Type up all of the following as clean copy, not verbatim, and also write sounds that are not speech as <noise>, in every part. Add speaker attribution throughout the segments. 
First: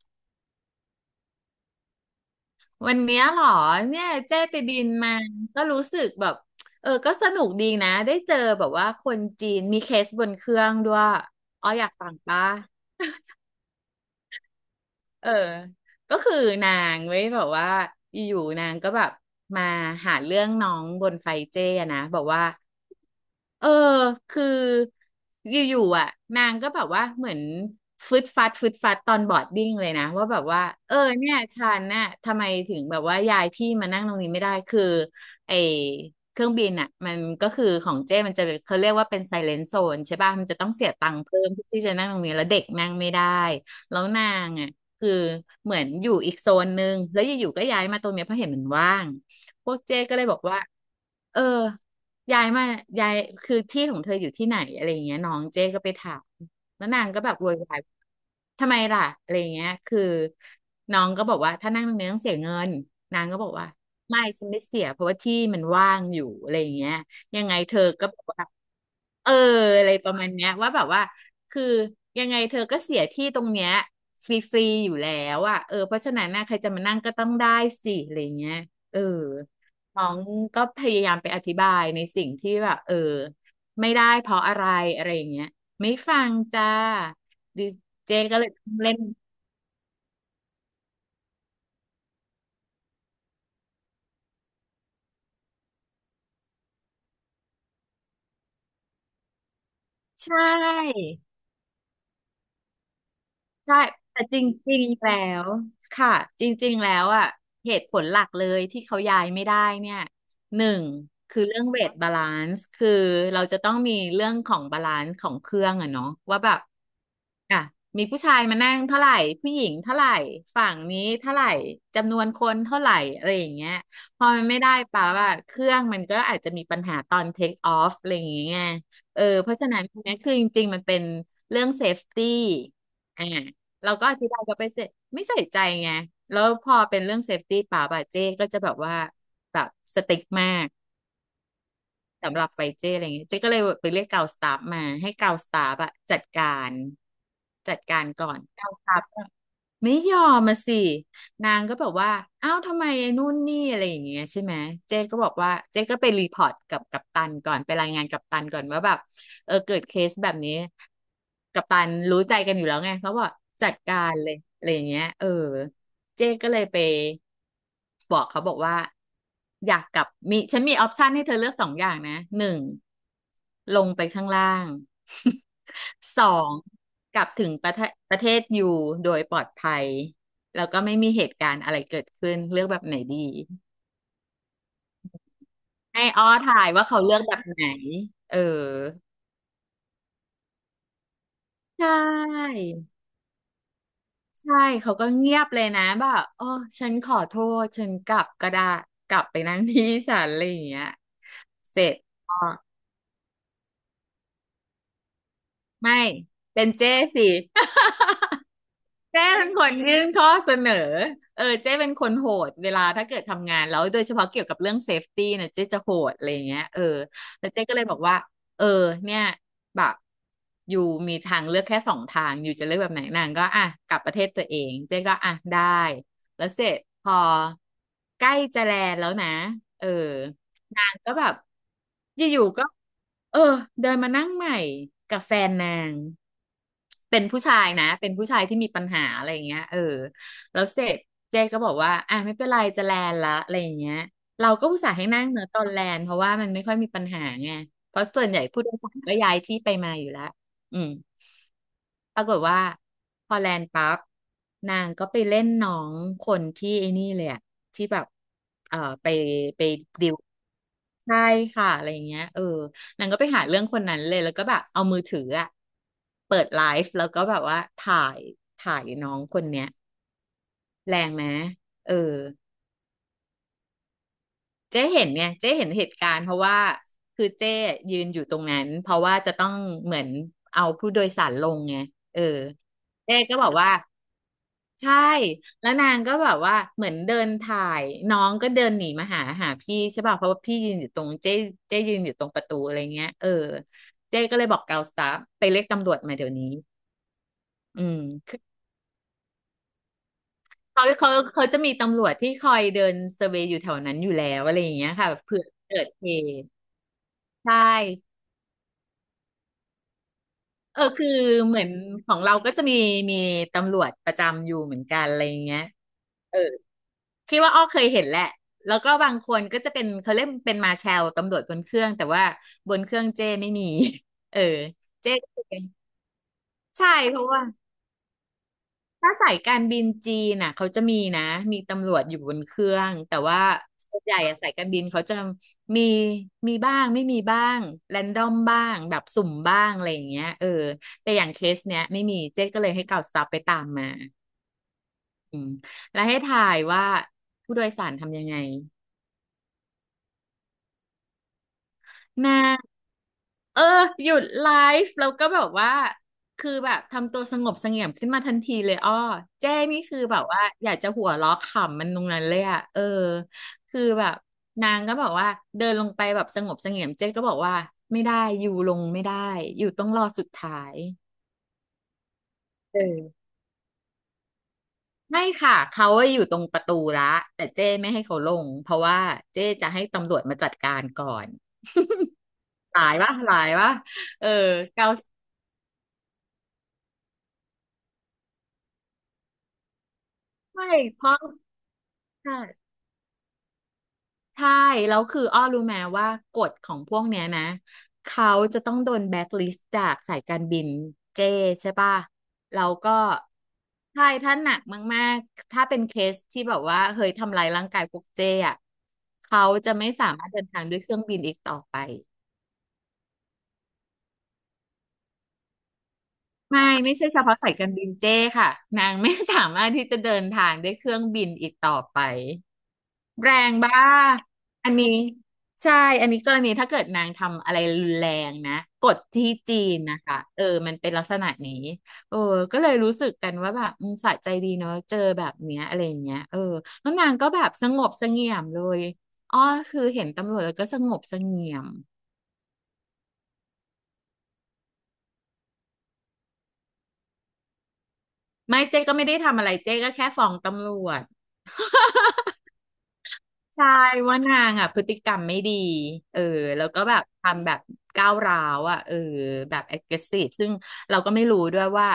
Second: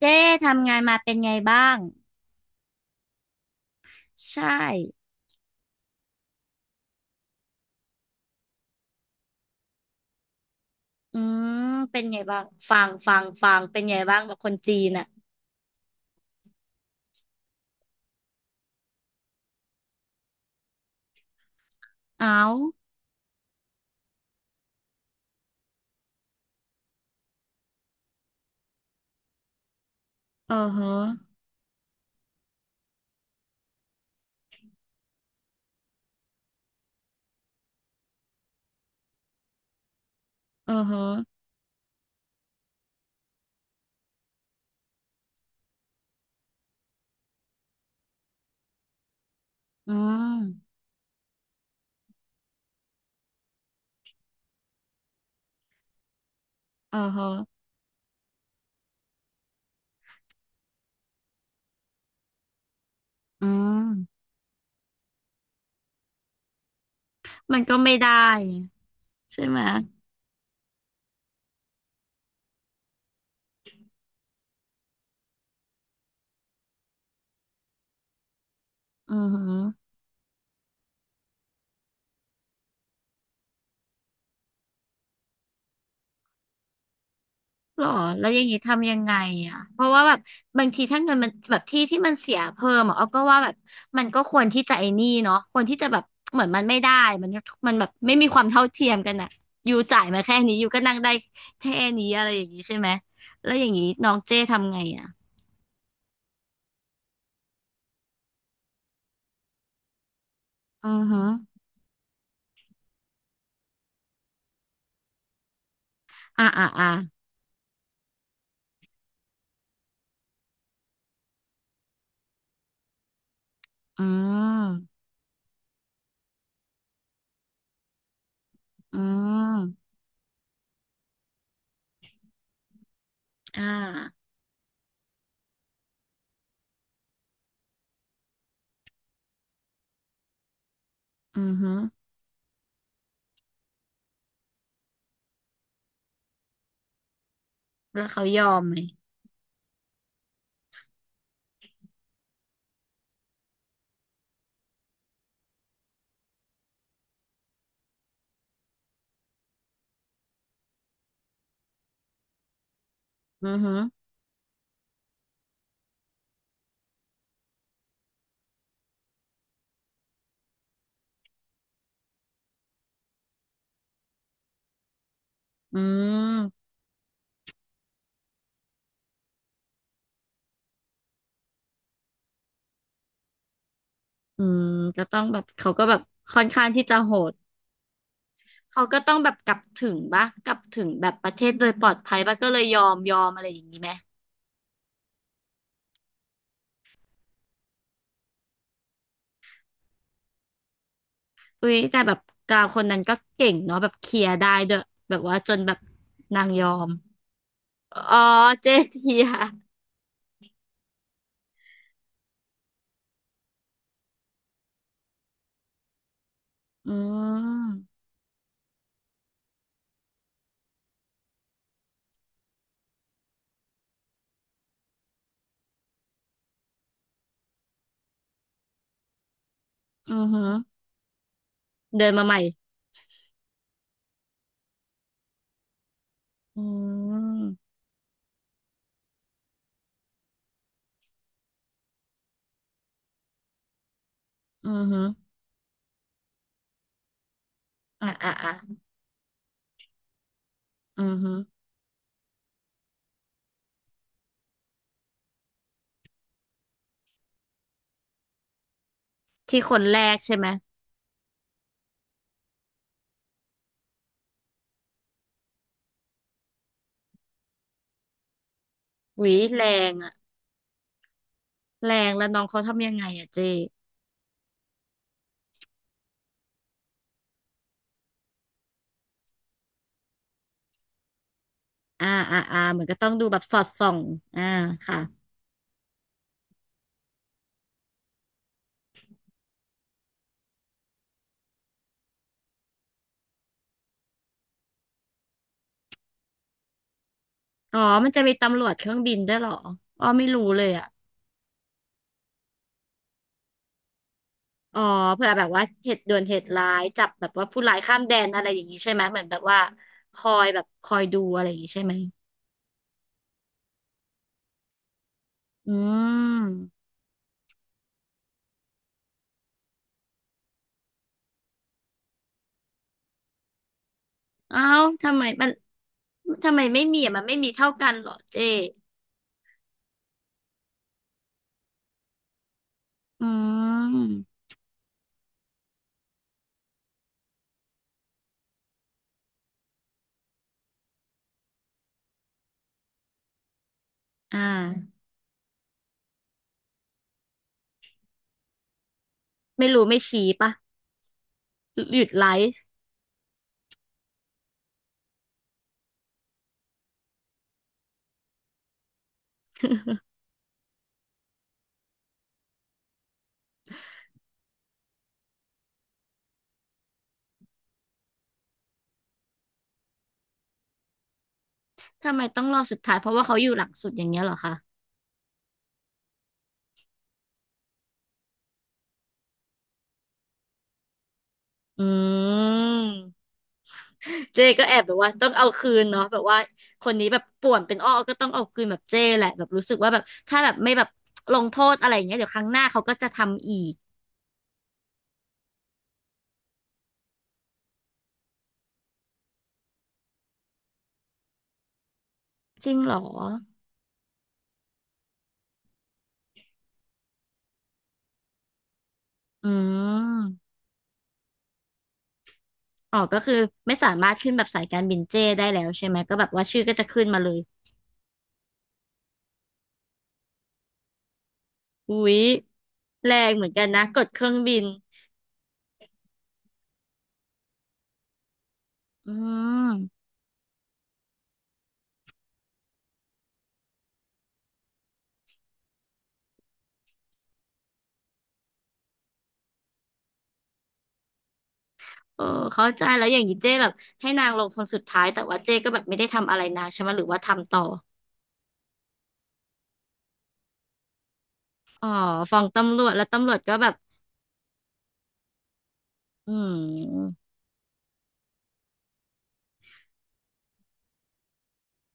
Speaker 1: เจ๊ทำงานมาเป็นไงบ้าง
Speaker 2: วันเนี้ยเหรอเนี่ยเจ้
Speaker 1: ใช่
Speaker 2: ไปบินมาก็รู้สึกแบบก็สนุกดีนะได้เจอแบบว่าคนจีนมีเคสบนเครื่องด้วย
Speaker 1: อื
Speaker 2: อ๋
Speaker 1: ม
Speaker 2: ออยาก
Speaker 1: เป็น
Speaker 2: ฟัง
Speaker 1: ไงบ้า
Speaker 2: ปะ
Speaker 1: งฟังเป็นไงบ้างแบบคนจีนอ่ะ
Speaker 2: เออก็คือนางเว้ยแบบว่าอยู่ๆนางก็แบบมาหาเรื่องน้องบนไฟเจ้อะนะบอกว่า
Speaker 1: เอา
Speaker 2: เออคืออยู่ๆอ่ะนางก็แบบว่าเหมือนฟึดฟัดฟึดฟัดตอนบอร์ดดิ้งเลยนะว่าแบบ
Speaker 1: เออ
Speaker 2: ว่า
Speaker 1: ฮะ
Speaker 2: เออเนี่ยฉันน่ะทำไมถึงแบบว่าย้ายที่มานั่งตรงนี้ไม่ได้คือไอเครื่องบินอ่ะมันก็คือของเจ้มันจะเขาเรียกว่าเป็นไซเลน z โซนใช่ป่ะมันจะต้อ
Speaker 1: เอ
Speaker 2: ง
Speaker 1: อ
Speaker 2: เสีย
Speaker 1: ฮะ
Speaker 2: ตังค์เพิ่มที่จะนั่งตรงนี้แล้วเด็กนั่งไม่ได้แล้วนางอ่ะคือเหมือนอยู่อีกโซนนึงแล้วอยู่ๆก็ย้ายมาตรงเนี้ยเพราะเห็นมันว่าง พวก
Speaker 1: อื
Speaker 2: เจ๊ก็เลยบอกว่า
Speaker 1: ม
Speaker 2: เออย้ายมายายคือที่ของเธออยู่ที่ไหนอะไรอย่างเงี้ยน้องเจ๊ก็ไปถามแล้ว
Speaker 1: เออ
Speaker 2: นางก็
Speaker 1: ฮะ
Speaker 2: แบบโวยวายทำไมล่ะอะไรอย่างเงี้ยคือน้องก็บอกว่าถ้านั่งตรงนี้ต้องเสียเงินนางก็
Speaker 1: อื
Speaker 2: บอกว่าไม่
Speaker 1: ม
Speaker 2: ฉันไม่เสียเพราะว่าที่มันว่างอยู่อะไรอย่างเงี้ยยังไง
Speaker 1: มัน
Speaker 2: เธ
Speaker 1: ก็
Speaker 2: อ
Speaker 1: ไม่
Speaker 2: ก็
Speaker 1: ได้
Speaker 2: บอกว่าเออ
Speaker 1: ใช่ไหม
Speaker 2: อะไรประมาณเนี้ยว่าแบบว่าคือยังไงเธอก็เสียที่ตรงเนี้ยฟรีๆอยู่แล้วอ่ะเออเพราะฉะนั้นนะใครจะมานั่งก็ต้องได้สิอะไรอย่างเงี้ยเออ
Speaker 1: อือฮะ
Speaker 2: น้องก็พยายามไปอธิบายในสิ่งที่แบบไม่ได้เพราะอะไรอะไรอย่างเงี้ยไม่ฟังจ้าดิ
Speaker 1: หรอ
Speaker 2: เจ
Speaker 1: แล้วอ
Speaker 2: ก็
Speaker 1: ย่า
Speaker 2: เล
Speaker 1: ง
Speaker 2: ย
Speaker 1: นี้
Speaker 2: ต้อง
Speaker 1: ทำ
Speaker 2: เล่
Speaker 1: ยั
Speaker 2: น
Speaker 1: งไงอ่ะเพราะว่าแบบบางทีถ้าเงินมันแบบที่มันเสียเพิ่มอ่ะเอาก็ว่าแบบมันก็ควรที่จะไอ้นี่เนาะควรที่จะแบบเหมือนมันไม่ได้มันมันแบบไม่มีความเท่าเทียมกันอ่ะอยู่จ่ายมา
Speaker 2: ใช
Speaker 1: แค่นี้อยู่ก็นั่ง
Speaker 2: ่
Speaker 1: ได้แค่นี้อะไรอย่างนี้ใช่ไหมแล้วอย่าง
Speaker 2: ใช่
Speaker 1: นี้น้อง
Speaker 2: แต่จ
Speaker 1: เจ้ทำ
Speaker 2: ริ
Speaker 1: ไง
Speaker 2: งๆ
Speaker 1: อ่ะ
Speaker 2: แล้วค่ะจริงๆแล้วอ่ะเหตุผลหลักเลยที่เขาย้ายไม่ได้เนี่ยหนึ่ง
Speaker 1: อือฮึ
Speaker 2: คือเรื่องเวทบาลานซ์คือเราจะต้องมีเรื่องของบาลานซ์ของเครื่องอะเนาะว่า
Speaker 1: อ่า
Speaker 2: แบบ
Speaker 1: อ่าอ่า
Speaker 2: อ่ะมีผู้ชายมานั่งเท่าไหร่ผู้หญิงเท่าไหร่ฝั่งนี้เท่าไหร่จำนวนคนเท่าไหร่อะไรอย่างเงี้ย
Speaker 1: อื
Speaker 2: พอมันไม่ได้
Speaker 1: ม
Speaker 2: ป่าวว่าเครื่องมันก็อาจจะมีปัญหาตอนเทคออฟอะไรอย่างเงี้ย
Speaker 1: อื
Speaker 2: เออเพราะฉะนั้น
Speaker 1: ม
Speaker 2: ตรงเนี้ยคือจริงๆมันเป็นเรื่องเซฟตี้อ่า
Speaker 1: อ่า
Speaker 2: เราก็อธิบายเขาไปเสร็จไม่ใส่ใจไงแล้วพอเป็นเรื่องเซฟตี้ป่าวป่ะเจ๊ก็จะแบบว่าแบบสติ๊กมาก
Speaker 1: อือฮึ
Speaker 2: สำหรับไฟเจ้อะไรเงี้ยเจ๊ก็เลยไปเรียกกาวสตาฟมาให้กาวสตาฟอะจัดการ
Speaker 1: แล้วเขา
Speaker 2: ก่อ
Speaker 1: ย
Speaker 2: น
Speaker 1: อม
Speaker 2: กา
Speaker 1: ไห
Speaker 2: ว
Speaker 1: ม
Speaker 2: สตาฟก็ไม่ยอมมาสินางก็แบบว่าอ้าวทำไมไอ้นู่นนี่อะไรอย่างเงี้ยใช่ไหมเจ๊ก็บอกว่าเจ๊ก็ไปรีพอร์ตกับกัปตันก่อนไปรายงานกัปตันก่อนว่าแบบเกิดเคสแบบนี้กัปตันรู้ใจกันอยู่แล้วไงเขาบอก
Speaker 1: อือ
Speaker 2: จั
Speaker 1: ฮึ
Speaker 2: ดการเลยอะไรอย่างเงี้ยเจ๊ก็เลยไปบอกเขาบอกว่าอยากกลับมีฉันมีออปชันให้เธอเลือกสองอย่างนะหนึ่งลงไปข้างล่าง
Speaker 1: อื
Speaker 2: <laughs> สอง
Speaker 1: ม
Speaker 2: กลับถึงประเทศอยู่โดยปลอดภัยแล้วก็ไม่มีเหตุการณ์อะไรเกิดขึ้นเลือกแบบไหนดี
Speaker 1: อืมก็ต้องแบบเขาก็แบบ
Speaker 2: ให้อ้อ
Speaker 1: ค่อน
Speaker 2: ถ่า
Speaker 1: ข้าง
Speaker 2: ย
Speaker 1: ที่
Speaker 2: ว่า
Speaker 1: จะ
Speaker 2: เขา
Speaker 1: โห
Speaker 2: เลือก
Speaker 1: ด
Speaker 2: แบบไหนเออ
Speaker 1: เขาก็ต้องแบบกลับถึงปะกลับถึงแบบประเทศโดยป
Speaker 2: ใช
Speaker 1: ลอดภัยปะก็เล
Speaker 2: ่
Speaker 1: ยยอมอะไรอย่างนี้ไหม
Speaker 2: ใช่ เขาก็เงียบเลยนะ แบบโอ้ฉันขอโทษฉันกลับก็ได้ กลับไปนั่งที่ศาลอะไรอย่างเงี้ย
Speaker 1: อุ้ย
Speaker 2: เสร็จ
Speaker 1: แต่แบบ
Speaker 2: อ๋อ
Speaker 1: กาวคนนั้นก็เก่งเนาะแบบเคลียร์ได้ด้วยแบบว่าจนแบบ
Speaker 2: ไม่
Speaker 1: นางย
Speaker 2: เป็
Speaker 1: อ
Speaker 2: น
Speaker 1: ม
Speaker 2: เจ้สิ
Speaker 1: อ๋อเจเที
Speaker 2: เจ้
Speaker 1: ย
Speaker 2: เป็นคนยื่นข้อเสนอเจ้เป็นคนโหดเวลาถ้าเกิดทำงานแล้วโดยเฉพาะเกี่ยวกับเรื่องเซฟตี้นะเจ้จะโหดอะไรอย่างเงี้ย
Speaker 1: อื
Speaker 2: แล้วเจ้ก็เลยบ
Speaker 1: ม
Speaker 2: อกว่าเออเนี่ยแบบอยู่มีทางเลือกแค่สองทางอยู่จะเลือกแบบไหนนางก็อ่ะกลับประเทศตัวเองเจ้ก็อ่ะได้แล้วเสร็จพอใกล้จะแลนด์แล้วนะเออ
Speaker 1: อือหือ
Speaker 2: นางก็แบบ
Speaker 1: เดิน
Speaker 2: อ
Speaker 1: มาใหม่
Speaker 2: ยู่ๆก็เออเดินมานั่งใหม่กับแฟนนาง
Speaker 1: อื
Speaker 2: เป็นผู้ชาย
Speaker 1: ม
Speaker 2: นะเป็นผู้ชายที่มีปัญหาอะไรอย่างเงี้ยแล้วเสร็จเจ๊ก็บอกว่าอ่ะไม่เป็นไรจะแลนละอะไรอย่างเงี้ยเราก็
Speaker 1: อื
Speaker 2: อุ
Speaker 1: อ
Speaker 2: ตส่าห์
Speaker 1: หือ
Speaker 2: ให้นั่งเนอะตอนแลนเพราะว่ามันไม่ค่อยมีปัญหาไงเพราะ
Speaker 1: อ่ะ
Speaker 2: ส่วน
Speaker 1: อ่ะ
Speaker 2: ใหญ่ผู้โดย
Speaker 1: อ่ะ
Speaker 2: สารก็ย้ายที่ไปมาอยู่แล้วอืม
Speaker 1: อือหือ
Speaker 2: ปรากฏว่าพอแลนปั๊บนางก็ไปเล่นน้องคนที่ไอ้นี่เลยอะที่แบบไป
Speaker 1: ที่
Speaker 2: ไป
Speaker 1: คนแรกใช่ไหม
Speaker 2: ใช่ค่ะอะไรอย่างเงี้ยนางก็ไปหาเรื่องคนนั้นเลยแล้วก็แบบเอามือถืออะเปิดไลฟ์แล้วก็แบบว่าถ่ายน้อ
Speaker 1: ห
Speaker 2: ง
Speaker 1: วี
Speaker 2: คนเนี้
Speaker 1: แร
Speaker 2: ย
Speaker 1: งอะ
Speaker 2: แรงไหมเอ
Speaker 1: แร
Speaker 2: อ
Speaker 1: งแล้วน้องเขาทำยังไงอะเจ
Speaker 2: เจ๊เห็นเนี่ยเจ๊เห็นเหตุการณ์เพราะว่าคือเจ๊ยืนอยู่ตรงนั้นเพราะว่าจะต้องเหมือนเอาผู้โดยสารลงไง
Speaker 1: อ่า
Speaker 2: เออ
Speaker 1: อ่าอ่าเหมือนก็ต้อง
Speaker 2: เจ๊
Speaker 1: ดู
Speaker 2: ก็
Speaker 1: แบบ
Speaker 2: บอก
Speaker 1: สอด
Speaker 2: ว่า
Speaker 1: ส่องอ่า
Speaker 2: ใช่
Speaker 1: ค่ะ
Speaker 2: แล้วนางก็แบบว่าเหมือนเดินถ่ายน้องก็เดินหนีมาหาพี่ใช่ป่ะเพราะว่าพี่ยืนอยู่ตรงเจ๊เจ๊ยืนอยู่ตรงประตูอะไรเงี้ยเออเจ๊ก็เลยบอกเกาสตาฟไปเรียกตำรวจมาเดี๋ยวนี้
Speaker 1: อ๋อ
Speaker 2: อืม
Speaker 1: มันจะมี
Speaker 2: คือ
Speaker 1: ตำรวจเครื่องบินด้วยเหรออ๋อไม่รู้เลย
Speaker 2: เขา
Speaker 1: อ่ะ
Speaker 2: เขาเขาจะมีตำรวจที่คอยเดินเซอร์เวย์อยู่แถวนั้นอยู่แล้วอะไรอย่าง
Speaker 1: อ๋อ
Speaker 2: เงี้ยค่ะ
Speaker 1: เผื่อ
Speaker 2: เผื่
Speaker 1: แบ
Speaker 2: อ
Speaker 1: บว่า
Speaker 2: เกิ
Speaker 1: เห
Speaker 2: ด
Speaker 1: ตุ
Speaker 2: เห
Speaker 1: ด่วนเห
Speaker 2: ตุ
Speaker 1: ตุร้ายจับแบบว่า
Speaker 2: ใช่
Speaker 1: ผู้ร้ายข้ามแดนอะไรอย่างนี้ใช่ไหมเหมือนแบบว่าคอยแบบ
Speaker 2: เออ
Speaker 1: คอย
Speaker 2: คือ
Speaker 1: ดูอะไรอ
Speaker 2: เห
Speaker 1: ย่าง
Speaker 2: มือ
Speaker 1: นี้
Speaker 2: น
Speaker 1: ใช่ไหม
Speaker 2: ของเราก็จะมีตำรวจประจำอยู่เหมือนกันอะไรอย่างเงี้ย
Speaker 1: อืม
Speaker 2: คิดว่าอ้อเคยเห็นแหละแล้วก็บางคนก็จะเป็นเขาเรียกเป็นมาร์แชลตำรวจบนเครื่องแต่ว่าบนเครื่องเจ้ไม่มี <laughs> เออ
Speaker 1: เอ้า
Speaker 2: เจ้
Speaker 1: ทำไม
Speaker 2: ก็จะ
Speaker 1: มัน
Speaker 2: เป็น
Speaker 1: ทำไมไม่
Speaker 2: ใช่
Speaker 1: มีอ่ะ
Speaker 2: เพ
Speaker 1: มัน
Speaker 2: ราะ
Speaker 1: ไม่
Speaker 2: ว่า
Speaker 1: มีเท่ากันเหรอเจ๊
Speaker 2: ถ้าสายการบินจีนน่ะเขาจะมีนะมีตำรวจอยู่บนเครื่องแต่
Speaker 1: อื
Speaker 2: ว่าส่วนใหญ่อะ
Speaker 1: ม
Speaker 2: สายการบินเขาจะมีมีบ้างไม่มีบ้างแรนดอมบ้างแบบสุ่มบ้างอะไรอย่างเงี้ยเออแต่อย่างเคสเนี้ยไม่มีเจ๊ก็เลยให้เก่าสตาฟไปตามมา
Speaker 1: อ่า
Speaker 2: อืมแล้วให้ถ่ายว่าผู้โดยสารทำยังไง
Speaker 1: ไม่รู้ไม่ชี้ปะหยุดไล
Speaker 2: นะ
Speaker 1: ฟ์
Speaker 2: เออหยุดไลฟ์แล้วก็แบบว่าคือแบบทำตัวสงบเสงี่ยมขึ้นมาทันทีเลยอ้อเจ้นี่คือแบบว่าอยากจะหัวเราะขำมันตรงนั้นเลยอ่ะเออคือแบบนางก็บอกว่าเดินลงไปแบบสงบเสงี่ยมเจ้ก็บอกว่าไม่ได้อยู่ลงไม่ได้อยู่ต้องรอสุดท้าย
Speaker 1: ทำไมต้องรอสุ
Speaker 2: เอ
Speaker 1: ดท้าย
Speaker 2: อ
Speaker 1: เพราะว่าเขาอยู่หลังสุดอย่างเงี้ยเหรอคะ
Speaker 2: ไม่ค่ะเขาอะอยู่ตรงประตูละแต่เจ้ไม่ให้เขาลงเพราะว่าเจ้จะให้ตำรวจมาจัดการก่อน
Speaker 1: อื
Speaker 2: หลายวะ
Speaker 1: ม
Speaker 2: หลายวะเออ
Speaker 1: เจ้ก็แอบ
Speaker 2: เกา
Speaker 1: แบบว่าต้องเอาคืนเนาะแบบว่าคนนี้แบบป่วนเป็นอ้อก็ต้องเอาคืนแบบเจ้แหละแบบรู้สึกว่าแบบถ้าแบบ
Speaker 2: ไม่
Speaker 1: ไม่แบบ
Speaker 2: เพราะ
Speaker 1: ลงโทษอะไรอย่างเงี้ยเดี๋ยวครั้งหน้าเขาก็จะทำอีก
Speaker 2: ใช่แล้วคืออ้อรู้ไหมว่ากฎของพวกเนี้ยนะเขาจะต้องโดนแบ็คลิสต์จากสายการบินเจใช่ป่ะแล้
Speaker 1: จ
Speaker 2: ว
Speaker 1: ริง
Speaker 2: ก็
Speaker 1: เหรอ
Speaker 2: ใช่ถ้าหนักมากๆถ้าเป็นเคสที่แบบว่าเฮ้ยทำลายร่างกายพวกเจอ่ะเขา
Speaker 1: อื
Speaker 2: จะไม่สามารถเดิน
Speaker 1: ม
Speaker 2: ทางด้วยเครื่องบินอีกต่อไป
Speaker 1: อ๋อก็คือไม่สามารถขึ้นแบบสายการบินเจ้ได้แล้วใช่ไหมก็แบบว่าชื่อ
Speaker 2: ไม่
Speaker 1: ก็จะ
Speaker 2: ไม่
Speaker 1: ขึ้น
Speaker 2: ใช่
Speaker 1: มา
Speaker 2: เฉ
Speaker 1: เล
Speaker 2: พาะ
Speaker 1: ย
Speaker 2: สายการบินเจค่ะนางไม่สามารถที่จะเดินทางด้วยเครื่องบินอีกต่อ
Speaker 1: อุ๊
Speaker 2: ไป
Speaker 1: ยแร
Speaker 2: แร
Speaker 1: งเหมือน
Speaker 2: ง
Speaker 1: กัน
Speaker 2: บ้า
Speaker 1: นะกดเครื่องบิน
Speaker 2: อันนี้ใช่อันนี้กรณีถ้าเกิดนางทำอะไรรุนแรงนะกฎ
Speaker 1: อื
Speaker 2: ที่จีน
Speaker 1: ม
Speaker 2: นะคะเออมันเป็นลักษณะนี้เออก็เลยรู้สึกกันว่าแบบอืมสะใจดีเนาะเจอแบบเนี้ยอะไรอย่างเงี้ยเออแล้วนางก็แบบสงบเสงี่ยมเลยอ๋อคือเห็นตำรวจแล้วก็สงบเสงี่ยม
Speaker 1: เออเข้าใจแล้วอย่างนี้เจ้แบบให้นางลงคนสุดท้ายแต่ว่าเจ้ก็แบบไม่ได้ทำอะไรนางใช่ไหมหรือว่าทำต่อ
Speaker 2: ไม่เจ๊ก็ไม่ได้ทำอะไรเจ๊ก็แค่ฟ้องตำรวจ
Speaker 1: อ๋อฟ้องตำรวจแล้วตำรวจก็แบ
Speaker 2: ใช่
Speaker 1: บ
Speaker 2: ว่านางอ่ะพฤติกรรมไม่ดีเออ
Speaker 1: อื
Speaker 2: แล้วก็แบบ
Speaker 1: ม
Speaker 2: ทำแบบก้าวร้าวอ่ะเออแบบ aggressive ซึ่งเราก็ไม่รู้ด้วยว่า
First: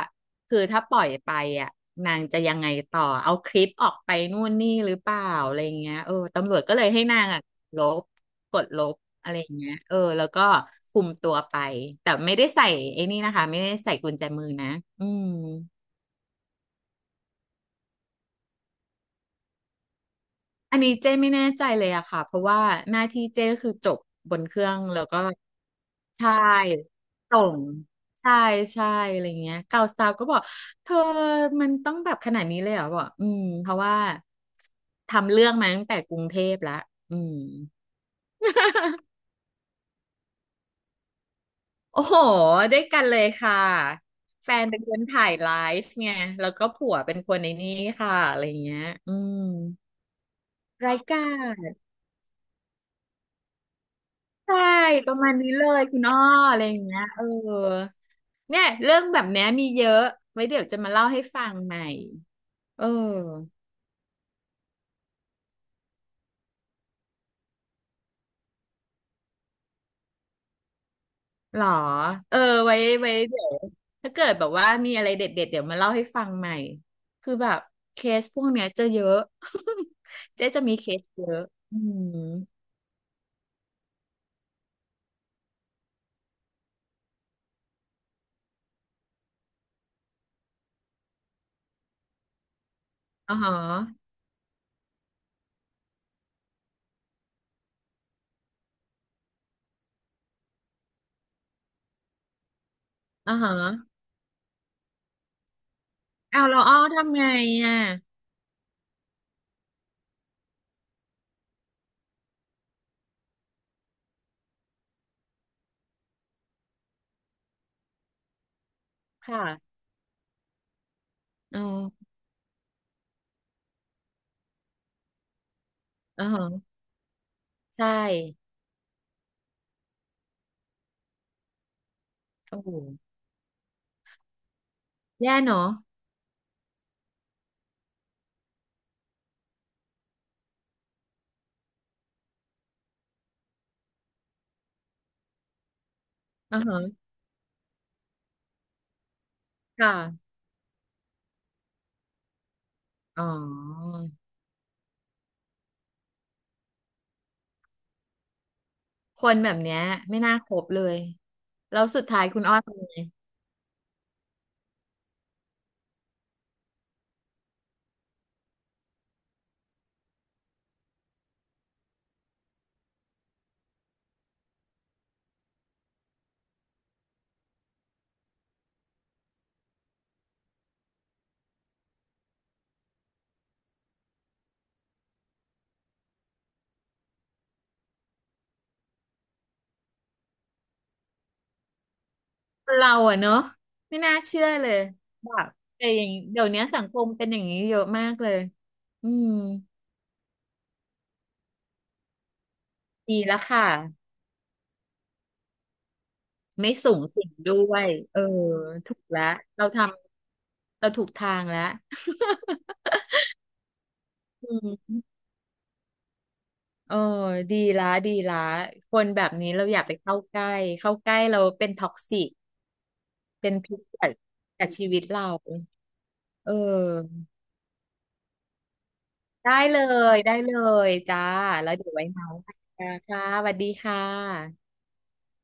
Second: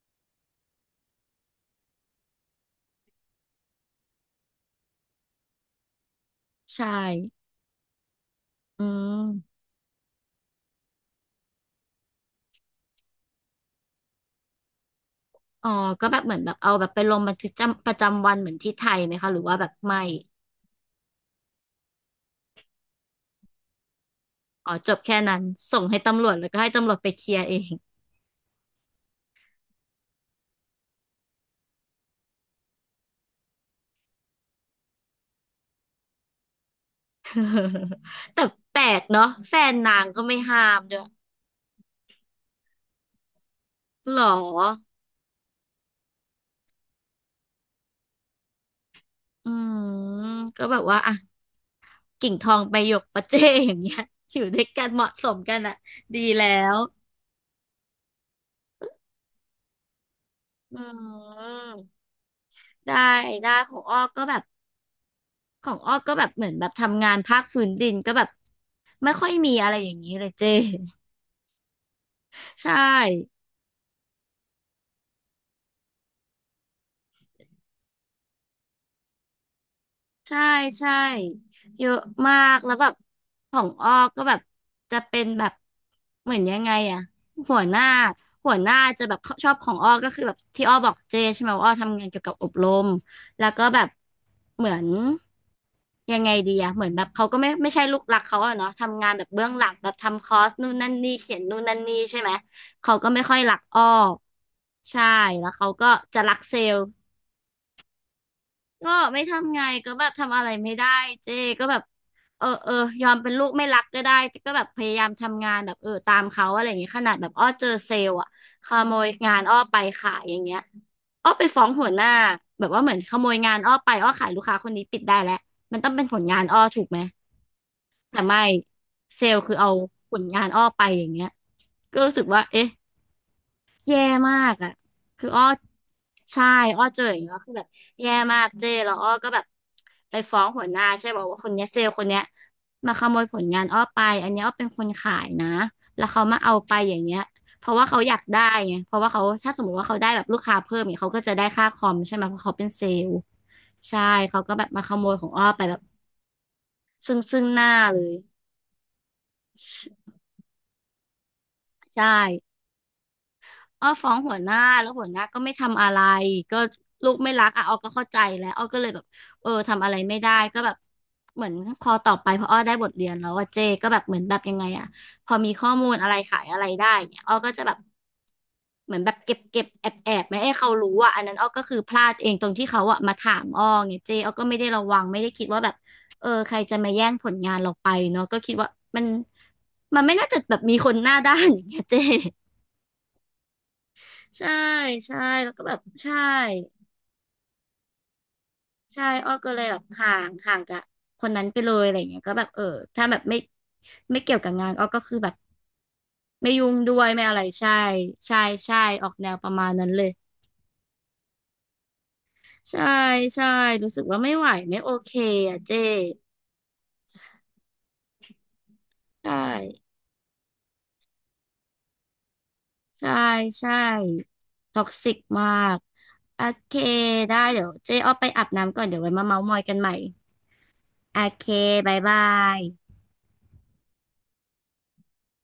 Speaker 2: คือถ้าปล่อยไปอ่ะนางจะยังไงต่อเอาคลิปออกไปนู่นนี่หรือเปล่าอะไรเงี้ยเออตำรวจก็เล
Speaker 1: ใช่
Speaker 2: ยให้นางอ่ะลบกดล
Speaker 1: อื
Speaker 2: บอะไร
Speaker 1: ม
Speaker 2: เงี้ยเออแล้วก็คุมตัวไปแต่ไม่ได้ใส่ไอ้นี่นะคะไม่ได้ใส่กุญแจมือนะอืม
Speaker 1: อ๋อก็แบบเหมือนแบบเอาแบบไปลงบันทึกจำประจำวันเหมือนที่ไทยไหมคะหรือว่าแบบไม่
Speaker 2: อันนี้เจ้ไม่แน่ใจเลยอะค่ะเพราะว่าหน้าที่เจ้ก็คือจบบนเครื่
Speaker 1: อ๋อ
Speaker 2: อง
Speaker 1: จบ
Speaker 2: แล้ว
Speaker 1: แค่
Speaker 2: ก็
Speaker 1: นั้นส่งให้ตำร
Speaker 2: ใช่
Speaker 1: วจแล้วก็ให้ตำรวจไปเคลีย
Speaker 2: ส่
Speaker 1: ร์เอ
Speaker 2: ง
Speaker 1: ง
Speaker 2: ใช่ใช่อะไรเงี้ยเก่าสาวก็บอกเธอมันต้องแบบขนาดนี้เลยเหรอบอกอืมเพราะว่าทำเรื่องมาตั้งแต่กรุงเทพแล้วอืม
Speaker 1: <laughs> แต่แปลก
Speaker 2: <laughs>
Speaker 1: เนาะแฟนนางก็ไม่ห้ามด้วย
Speaker 2: โอ้โหด้วยกันเลยค่ะ
Speaker 1: หรอ
Speaker 2: แฟนเป็นคนถ่ายไลฟ์ไงแล้วก็ผัวเป็นคนในนี้ค่ะอะไรเงี้ยอืม
Speaker 1: อืมก็แบบ
Speaker 2: รา
Speaker 1: ว่า
Speaker 2: ย
Speaker 1: อ่ะ
Speaker 2: การ
Speaker 1: กิ่งทองไปหยกประเจอย่างเงี้ย <laughs> อยู่
Speaker 2: ใช่
Speaker 1: ด้วยกันเห
Speaker 2: ป
Speaker 1: มาะ
Speaker 2: ระ
Speaker 1: ส
Speaker 2: มาณ
Speaker 1: ม
Speaker 2: นี้
Speaker 1: กัน
Speaker 2: เล
Speaker 1: อะ
Speaker 2: ยคุณอ้อ
Speaker 1: ดีแล้
Speaker 2: อะไรอ
Speaker 1: ว
Speaker 2: ย่างเงี้ยเออเนี่ยเรื่องแบบเนี้ยมีเยอะไว้เดี๋ยวจะ
Speaker 1: อื
Speaker 2: มาเล่าให้ฟังให
Speaker 1: ม
Speaker 2: ม่ เออ
Speaker 1: ได้ได้ของอ้อก็แบบ ของอ้อก็แบบเหมือนแบบทำงานภาคพื้นดินก็แบบไม่ค่อยมีอะไรอย่างนี้เลยเจ้ <laughs>
Speaker 2: หรอเออ
Speaker 1: ใช
Speaker 2: ไว้ไว้เดี๋
Speaker 1: ่
Speaker 2: ยวถ้าเกิดแบบว่ามีอะไรเด็ดเด็ดเดี๋ยวมาเล่าให้ฟังใหม่คือแบบเคสพวกเนี้ยจะเยอะ <laughs>
Speaker 1: ใช่
Speaker 2: เจ๊จะมีเค
Speaker 1: ใช่
Speaker 2: สเยอะอื
Speaker 1: เยอะ
Speaker 2: ม
Speaker 1: มากแล้วแบบของอ้อก็แบบจะเป็นแบบเหมือนยังไงอะหัวหน้าหัวหน้าจะแบบชอบของอ้อก็คือแบบที่อ้อบอกเจใช่ไหมว่าอ้อทำงานเกี่ยวกับอบรม
Speaker 2: อ๋อ
Speaker 1: แล้ว
Speaker 2: ฮะ
Speaker 1: ก็แบบเหมือนยังไงดีอะเหมือนแบบเขาก็ไม่ใช่ลูกรักเขาอะเนาะทำงานแบบเบื้องหลังแบบทำคอร์สนู่นนั่นนี่เขียนนู่นนั่นนี่ใช่ไหมเขาก็ไม่
Speaker 2: อ๋
Speaker 1: ค่
Speaker 2: อ
Speaker 1: อยรักอ้อ
Speaker 2: ฮะ
Speaker 1: ใช่แล้วเขาก็จะรัก
Speaker 2: เอา
Speaker 1: เซ
Speaker 2: เรา
Speaker 1: ล
Speaker 2: อ้อ
Speaker 1: ล์
Speaker 2: ทำไงอ่ะ
Speaker 1: ก็ไม่ทำไงก็แบบทำอะไรไม่ได้เจ๊ก็แบบเออยอมเป็นลูกไม่รักก็ได้แต่ก็แบบพยายามทำงานแบบเออตามเขาอะไรอย่างเงี้ยขนาดแบบอ้อเจอเซลล์อะขโมยงานอ้อ
Speaker 2: ค่ะ
Speaker 1: ไปขายอย่างเงี้ยอ้อไป
Speaker 2: อ๋อ
Speaker 1: ฟ้องหัวหน้าแบบว่าเหมือนขโมยงานอ้อไปอ้อขายลูกค้าคนนี้ปิดได้แล้วมันต้องเป็นผ
Speaker 2: อ๋
Speaker 1: ล
Speaker 2: อ
Speaker 1: งานอ้อ
Speaker 2: ฮะ
Speaker 1: ถูกไหม
Speaker 2: ใช่
Speaker 1: แต่ไม่เซลล์คือเอาผลงานอ้อไปอย่างเงี้ยก็รู้สึกว่า
Speaker 2: โอ้
Speaker 1: เอ๊ะ
Speaker 2: โห
Speaker 1: แย่มากอ่ะคือ
Speaker 2: แย่
Speaker 1: อ้อ
Speaker 2: เนอะ
Speaker 1: ใช่อ้อเจออย่างเงี้ยคือแบบแย่มากเจ้แล้วอ้อก็แบบไปฟ้องหัวหน้าใช่บอกว่าคนเนี้ยเซลล์คนเนี้ยมาขโมยผลงานอ้อไปอันเนี้ยอ้อเป็นคนขายนะแล้วเขามาเอา
Speaker 2: อ๋อ
Speaker 1: ไปอย่า
Speaker 2: ฮะ
Speaker 1: งเงี้ยเพราะว่าเขาอยากได้ไงเพราะว่าเขาถ้าสมมติ
Speaker 2: ค
Speaker 1: ว่าเขาได้แบบ
Speaker 2: ่ะ
Speaker 1: ลูกค้าเพิ่มเนี่ยเขาก็จะได้ค่าคอมใช่ไหมเพราะเขาเป็นเซลล์
Speaker 2: อ๋อ
Speaker 1: ใช่เขาก็แบบมาขโมยของอ้อไปแบบซึ่งหน้าเลย
Speaker 2: คนแบบเนี้ยไม่น่าคบเลยแล้วสุ
Speaker 1: ใช่
Speaker 2: ดท้ายคุณอ้อทำไง
Speaker 1: อ้อฟ้องหัวหน้าแล้วหัวหน้าก็ไม่ทำอะไรก็ลูกไม่รักอ่ะอ้อก็เข้าใจแล้วอ้อก็เลยแบบเออทำอะไรไม่ได้ก็แบบเหมือนพอต่อไปพออ้อได้บทเรียนแล้วว่าเจก็แบบเหมือนแบบยังไงอ่ะพอมีข้อมูลอะไรขายอะไรได้เนี่ยอ้อก็จะแบบเหมือนแบบเก็บแอบไม่ให้เขารู้อ่ะอันนั้นอ้อก็คือพลาดเองตรงที่เขาอ่ะมาถามอ้อไงเจอ้อก็ไม่ได้ระวังไม่ได้คิดว่าแบบเออใครจะมาแย่งผลงานเราไปเนาะก็คิดว่ามันมันไม่น่าจะแบบมีคนหน้าด้านอย่างเงี้ยเจ
Speaker 2: เราอะเนาะไม่น่าเชื่อ
Speaker 1: ใช่
Speaker 2: เลย
Speaker 1: ใช่
Speaker 2: แบบ
Speaker 1: แล้วก็แบบ
Speaker 2: แต่อย่าง
Speaker 1: ใช่
Speaker 2: เดี๋ยวนี้สังคมเป็นอย่างนี้เยอะมากเลย
Speaker 1: ใช่
Speaker 2: อืม
Speaker 1: อ้อก็เลยแบบห่างกับคนนั้นไปเลยอะไรอย่างเงี้ยก็แบบเออถ้าแบ
Speaker 2: ดี
Speaker 1: บไม่
Speaker 2: แล้วค่ะ
Speaker 1: ไม่เกี่ยวกับงานอ้อก็คือแบบไม่ยุ่
Speaker 2: ไม่
Speaker 1: ง
Speaker 2: สู
Speaker 1: ด้ว
Speaker 2: ง
Speaker 1: ย
Speaker 2: สิ
Speaker 1: ไม่
Speaker 2: ง
Speaker 1: อะไร
Speaker 2: ด้
Speaker 1: ใช่
Speaker 2: วยเออ
Speaker 1: ใช่ใช่
Speaker 2: ถูก
Speaker 1: ออก
Speaker 2: แล้ว
Speaker 1: แนวประ
Speaker 2: เรา
Speaker 1: มาณ
Speaker 2: ท
Speaker 1: นั้นเลย
Speaker 2: ำเราถูกทางแล้ว
Speaker 1: ใช่ใช่รู้สึกว่าไม่ไหวไม่
Speaker 2: <laughs> อื
Speaker 1: โอเค
Speaker 2: ม
Speaker 1: อ่ะเจ้
Speaker 2: เออดีละดีละคนแบบ
Speaker 1: ใช่
Speaker 2: นี้เราอย่าไปเข้าใกล้เข้าใกล้เราเป็นท็อกซิก
Speaker 1: ใช่
Speaker 2: เป็น
Speaker 1: ใช่
Speaker 2: พิษกับกับ
Speaker 1: ท็อ
Speaker 2: ชี
Speaker 1: ก
Speaker 2: วิต
Speaker 1: ซิก
Speaker 2: เรา
Speaker 1: มากโอ
Speaker 2: เอ
Speaker 1: เค
Speaker 2: อ
Speaker 1: ได้เดี๋ยวเจ๊อ้อไปอาบน้ำก่อนเดี๋ยวไว้มาเม้าท์ม
Speaker 2: ได้
Speaker 1: อยกั
Speaker 2: เล
Speaker 1: นใหม่
Speaker 2: ได้เลย
Speaker 1: โอ
Speaker 2: จ้า
Speaker 1: เค
Speaker 2: แล้วเดี๋ย
Speaker 1: บา
Speaker 2: ว
Speaker 1: ย
Speaker 2: ไว้
Speaker 1: บา
Speaker 2: เมาส์กัน
Speaker 1: ย
Speaker 2: ค่ะสวัสดีค่ะ